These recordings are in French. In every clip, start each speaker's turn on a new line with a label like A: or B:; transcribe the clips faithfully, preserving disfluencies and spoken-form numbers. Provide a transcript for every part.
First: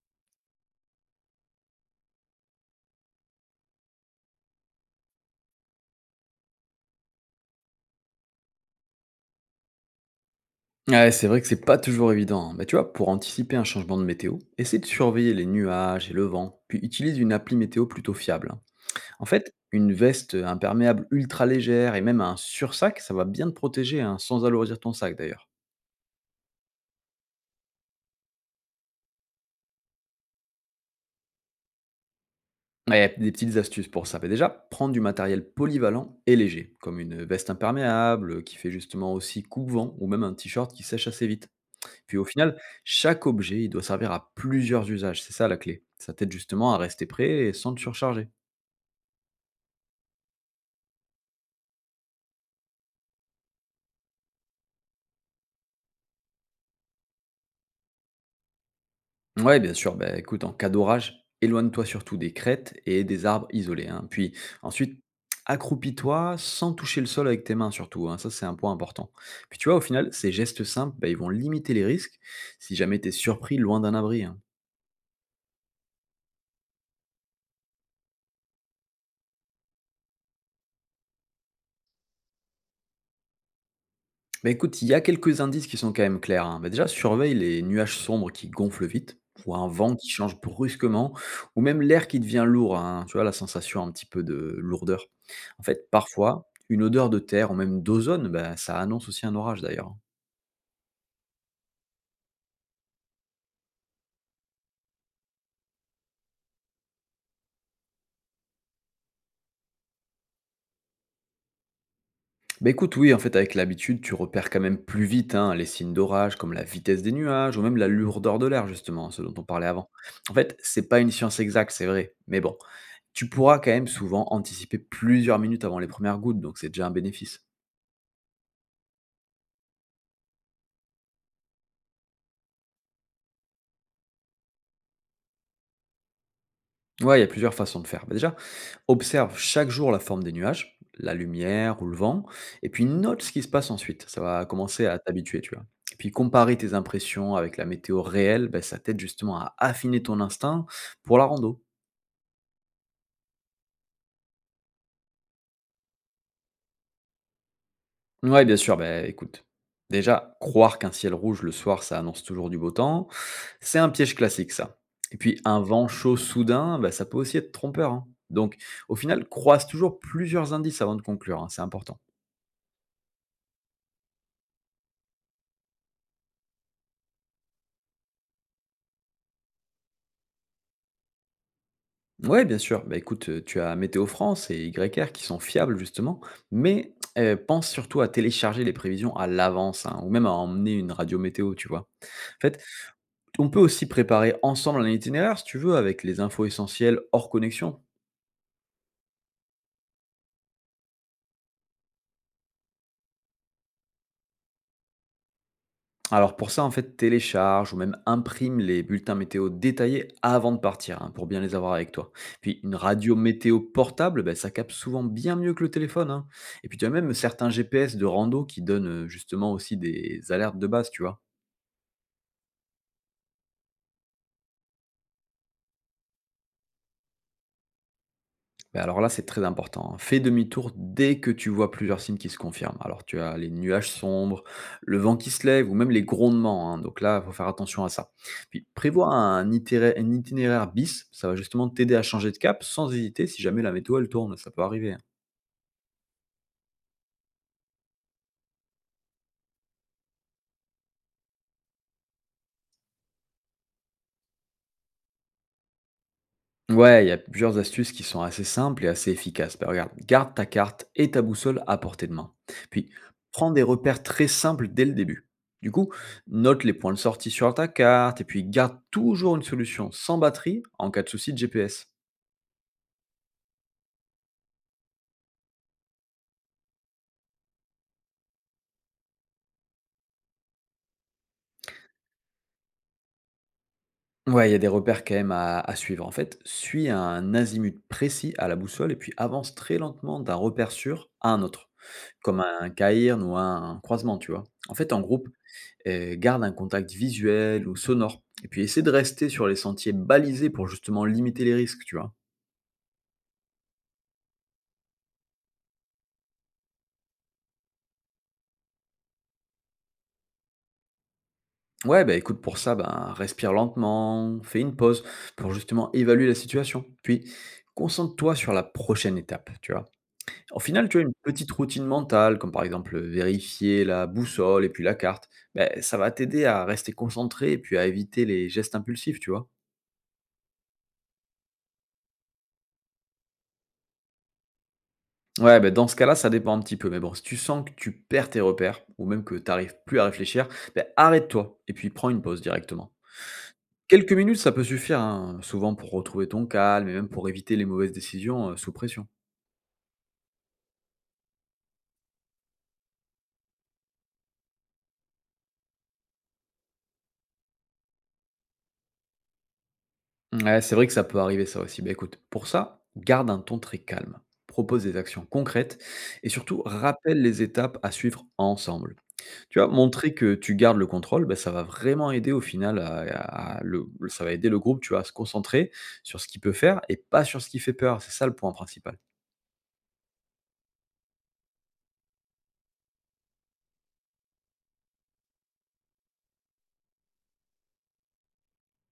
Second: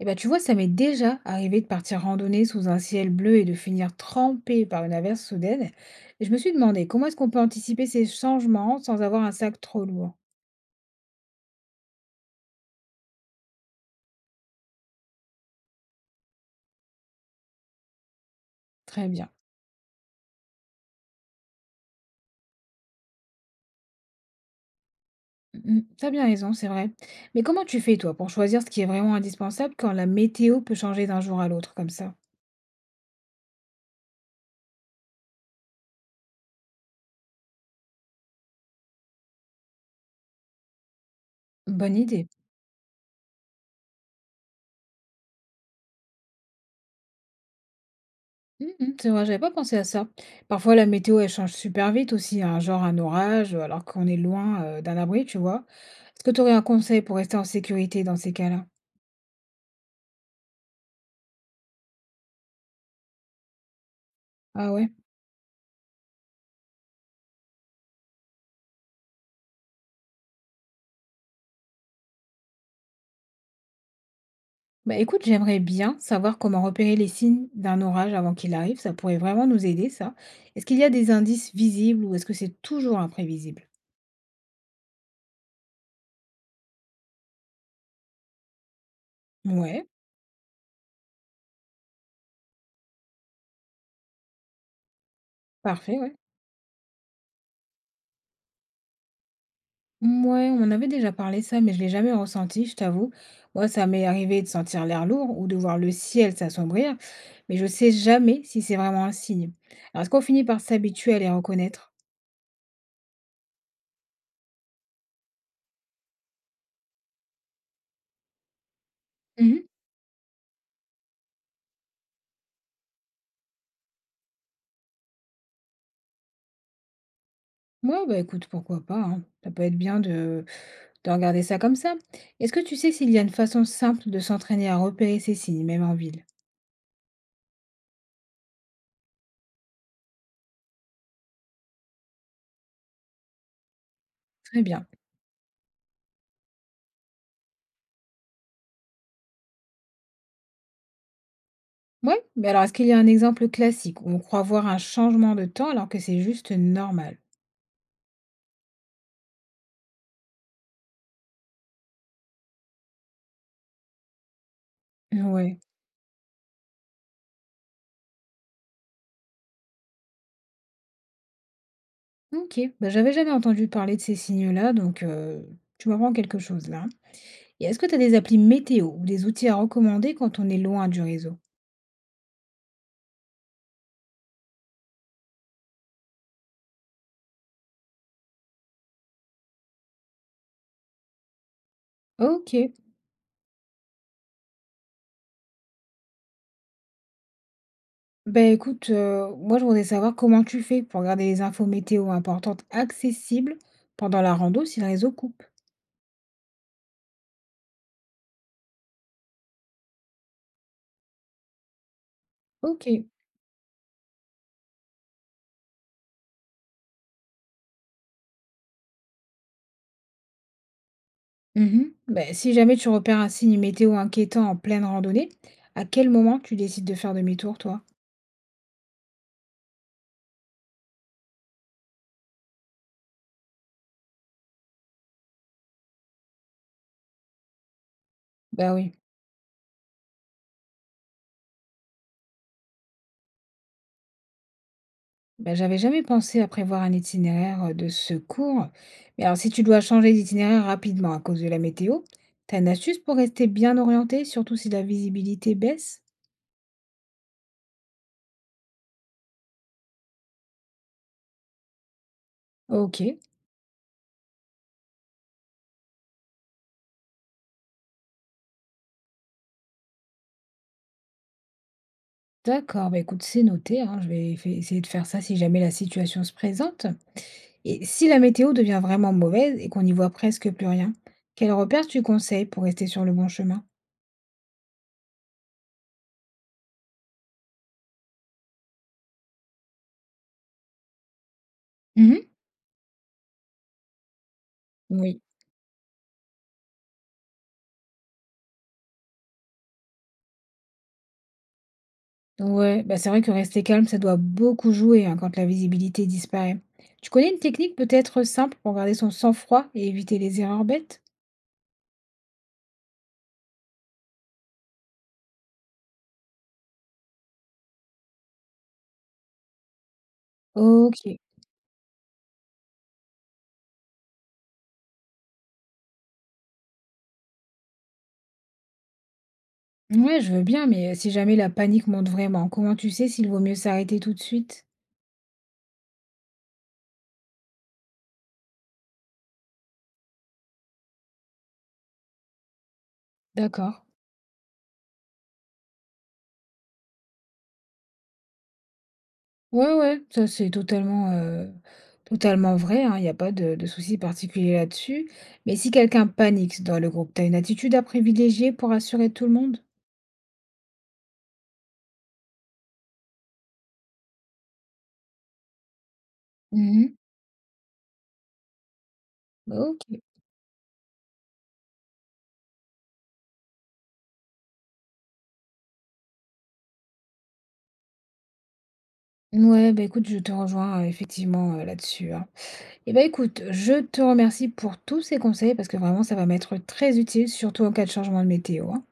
A: Eh ben, tu vois, ça m'est déjà arrivé de partir randonner sous un ciel bleu et de finir trempée par une averse soudaine. Et je me suis demandé comment est-ce qu'on peut anticiper ces changements sans avoir un sac trop lourd.
B: Ouais, c'est vrai que c'est pas toujours évident. Mais tu vois, pour anticiper un changement de météo, essaie de surveiller les nuages et le vent, puis utilise une appli météo plutôt fiable, hein.
A: Très
B: En
A: bien.
B: fait, une veste imperméable ultra légère et même un sursac, ça va bien te protéger hein, sans alourdir ton sac d'ailleurs.
A: Mhm, t'as bien raison, c'est vrai. Mais comment tu fais, toi, pour choisir ce qui est vraiment indispensable quand la météo peut changer d'un jour à l'autre comme ça?
B: Ouais, des petites astuces pour ça. Mais déjà, prendre du matériel polyvalent et léger, comme une veste imperméable qui fait justement aussi coupe-vent ou même un t-shirt qui sèche assez vite.
A: Bonne
B: Puis au
A: idée.
B: final, chaque objet, il doit servir à plusieurs usages. C'est ça la clé. Ça t'aide justement à rester prêt et sans te surcharger.
A: Mhm, c'est vrai, j'avais pas pensé à ça. Parfois, la météo, elle change super vite aussi, hein, genre un orage, euh, alors qu'on est loin, euh, d'un abri, tu vois. Est-ce que tu aurais un conseil pour rester en sécurité dans ces cas-là?
B: Ouais, bien sûr. Bah, écoute, en cas d'orage, éloigne-toi surtout des crêtes et des arbres isolés, hein. Puis
A: Ah ouais?
B: ensuite, accroupis-toi sans toucher le sol avec tes mains surtout, hein. Ça, c'est un point important. Puis tu vois, au final, ces gestes simples, bah, ils vont limiter les risques si jamais tu es surpris loin d'un abri, hein.
A: Bah écoute, j'aimerais bien savoir comment repérer les signes d'un orage avant qu'il arrive. Ça pourrait vraiment nous aider, ça. Est-ce qu'il y a des indices visibles ou est-ce que c'est toujours imprévisible?
B: Bah, écoute, il y a quelques indices qui sont quand même clairs, hein. Bah, déjà, surveille les nuages sombres qui gonflent vite, ou un
A: Ouais,
B: vent qui change brusquement, ou même l'air qui devient lourd, hein, tu vois, la sensation un petit peu de lourdeur. En fait,
A: parfait, ouais.
B: parfois, une odeur de terre ou même d'ozone, bah, ça annonce aussi un orage d'ailleurs.
A: Ouais, on en avait déjà parlé ça, mais je l'ai jamais ressenti, je t'avoue. Moi, ça m'est arrivé de sentir l'air lourd ou de voir le ciel s'assombrir, mais je sais jamais si c'est vraiment un signe. Alors, est-ce qu'on finit par s'habituer à les reconnaître?
B: Bah écoute, oui, en fait, avec l'habitude, tu repères quand même plus vite hein, les signes d'orage, comme la vitesse des nuages, ou même la lourdeur de l'air, justement, hein, ce dont on
A: Mhm.
B: parlait avant. En fait, c'est pas une science exacte, c'est vrai, mais bon, tu pourras quand même souvent anticiper plusieurs minutes avant les premières gouttes, donc c'est déjà un bénéfice.
A: Ouais, bah écoute, pourquoi pas, hein. Ça peut être bien de. De regarder ça comme ça. Est-ce que tu sais s'il y a une façon simple de s'entraîner à repérer ces signes, même en ville?
B: Ouais, il y a plusieurs façons de faire. Bah, déjà, observe chaque jour la forme des nuages, la lumière ou le vent, et puis note ce qui se passe ensuite. Ça va
A: Très
B: commencer
A: bien.
B: à t'habituer, tu vois. Et puis comparer tes impressions avec la météo réelle, bah, ça t'aide justement à affiner ton instinct pour la rando.
A: Ouais, mais alors est-ce qu'il y a un exemple classique où on croit voir un changement de temps alors que c'est juste normal?
B: Ouais, bien sûr, bah, écoute, déjà, croire qu'un ciel rouge le soir, ça annonce toujours du beau temps, c'est un piège classique, ça. Et puis, un
A: Ouais.
B: vent chaud soudain, bah, ça peut aussi être trompeur, hein. Donc, au final, croise toujours plusieurs indices avant de conclure, hein, c'est important.
A: Ok. Bah, j'avais jamais entendu parler de ces signes-là, donc euh, tu m'apprends quelque chose là. Et est-ce que tu as des applis météo ou des outils à recommander quand on est loin du réseau?
B: Oui, bien sûr, bah, écoute, euh, tu as Météo France et Y R qui sont fiables, justement, mais euh, pense surtout à télécharger les prévisions à l'avance, hein, ou même à emmener une radio météo, tu vois. En
A: Ok.
B: fait, on peut aussi préparer ensemble un itinéraire, si tu veux, avec les infos essentielles hors connexion.
A: Ben écoute, euh, moi je voudrais savoir comment tu fais pour garder les infos météo importantes accessibles pendant la rando si le réseau coupe.
B: Alors pour ça, en fait, télécharge ou même imprime les bulletins météo détaillés avant de partir, hein, pour bien les avoir avec toi. Puis une
A: Ok.
B: radio météo portable, ben, ça capte souvent bien mieux que le téléphone, hein. Et puis tu as même certains G P S de rando qui donnent euh, justement aussi des alertes de base, tu vois.
A: Mmh. Ben si jamais tu repères un signe météo inquiétant en pleine randonnée, à quel moment tu décides de faire demi-tour, toi?
B: Mais alors là, c'est très important, hein. Fais demi-tour dès que tu vois plusieurs signes qui se confirment. Alors, tu as les nuages sombres, le vent qui se lève ou même les grondements, hein. Donc là, il faut faire attention à ça. Puis,
A: Bah oui,
B: prévois un itéra- un itinéraire bis. Ça va justement t'aider à changer de cap sans hésiter si jamais la météo, elle tourne. Ça peut arriver, hein.
A: bah, j'avais jamais pensé à prévoir un itinéraire, heu, de secours. Mais alors si tu dois changer d'itinéraire rapidement à cause de la météo, t'as une astuce pour rester bien orienté, surtout si la visibilité baisse?
B: Ouais, il y a plusieurs astuces qui sont assez simples et assez efficaces. Bah, regarde, garde ta carte et ta boussole à portée de main. Puis,
A: OK,
B: prends des repères très simples dès le début. Du coup, note les points de sortie sur ta carte et puis garde toujours une solution sans batterie en cas de souci de G P S.
A: d'accord, bah, écoute, c'est noté, hein, je vais fai essayer de faire ça si jamais la situation se présente. Et si la météo devient vraiment mauvaise et qu'on n'y voit presque plus rien, quel repère tu conseilles pour rester sur le bon chemin?
B: Ouais, il y a des repères quand même à, à suivre. En fait, suis un azimut précis à la boussole et puis avance très lentement d'un repère sûr à un autre,
A: Mhm, mh.
B: comme un cairn ou un croisement, tu vois. En fait, en
A: Oui.
B: groupe, Heu, garde un contact visuel ou sonore et puis essaie de rester sur les sentiers balisés pour justement limiter les risques, tu vois?
A: Ouais, bah, c'est vrai que rester calme, ça doit beaucoup jouer, hein, quand la visibilité disparaît. Tu connais une technique peut-être simple pour garder son sang-froid et éviter les erreurs bêtes?
B: Ouais, bah, écoute, pour ça, ben, respire lentement, fais une pause pour justement évaluer la situation. Puis concentre-toi sur la prochaine étape, tu vois? Au final, tu as une
A: OK.
B: petite routine mentale comme par exemple, vérifier la boussole et puis la carte, ben ça va t'aider à rester concentré et puis à éviter les gestes impulsifs, tu vois?
A: Ouais, je veux bien, mais euh, si jamais la panique monte vraiment, comment tu sais s'il vaut mieux s'arrêter tout de suite?
B: Ouais, ben dans ce cas-là, ça dépend un petit peu. Mais bon, si tu sens que tu perds tes repères ou même que tu arrives plus à réfléchir, ben arrête-toi et puis prends une pause directement.
A: D'accord.
B: Quelques minutes, ça peut suffire, hein, souvent pour retrouver ton calme et même pour éviter les mauvaises décisions euh, sous pression.
A: Ouais, ouais, ça c'est totalement, heu, totalement vrai, hein, il y a pas de de souci particulier là-dessus. Mais si quelqu'un panique dans le groupe, t'as une attitude à privilégier pour rassurer tout le monde?
B: Ouais, c'est vrai que ça peut arriver ça aussi. Bah écoute, pour ça, garde un ton très calme, propose des actions concrètes et surtout
A: Mhm.
B: rappelle les étapes à suivre ensemble. Tu vois?
A: OK.
B: Montrer que tu gardes le contrôle, ben ça va vraiment aider au final à à à le ça va aider le groupe, tu vois, à se concentrer sur ce qu'il peut faire et pas sur ce qui fait peur. C'est ça le point principal.
A: Ouais, bah, écoute, je te rejoins, heu, effectivement, heu, là-dessus, hein. Et bah, écoute, je te remercie pour tous ces conseils parce que vraiment ça va m'être très utile, surtout en cas de changement de météo, hein.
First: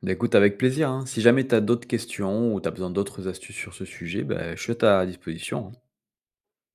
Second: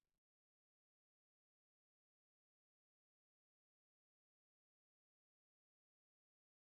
B: Bah, écoute avec plaisir, hein. Si jamais tu as d'autres questions ou tu as besoin d'autres astuces sur ce sujet, ben je suis à ta disposition, hein.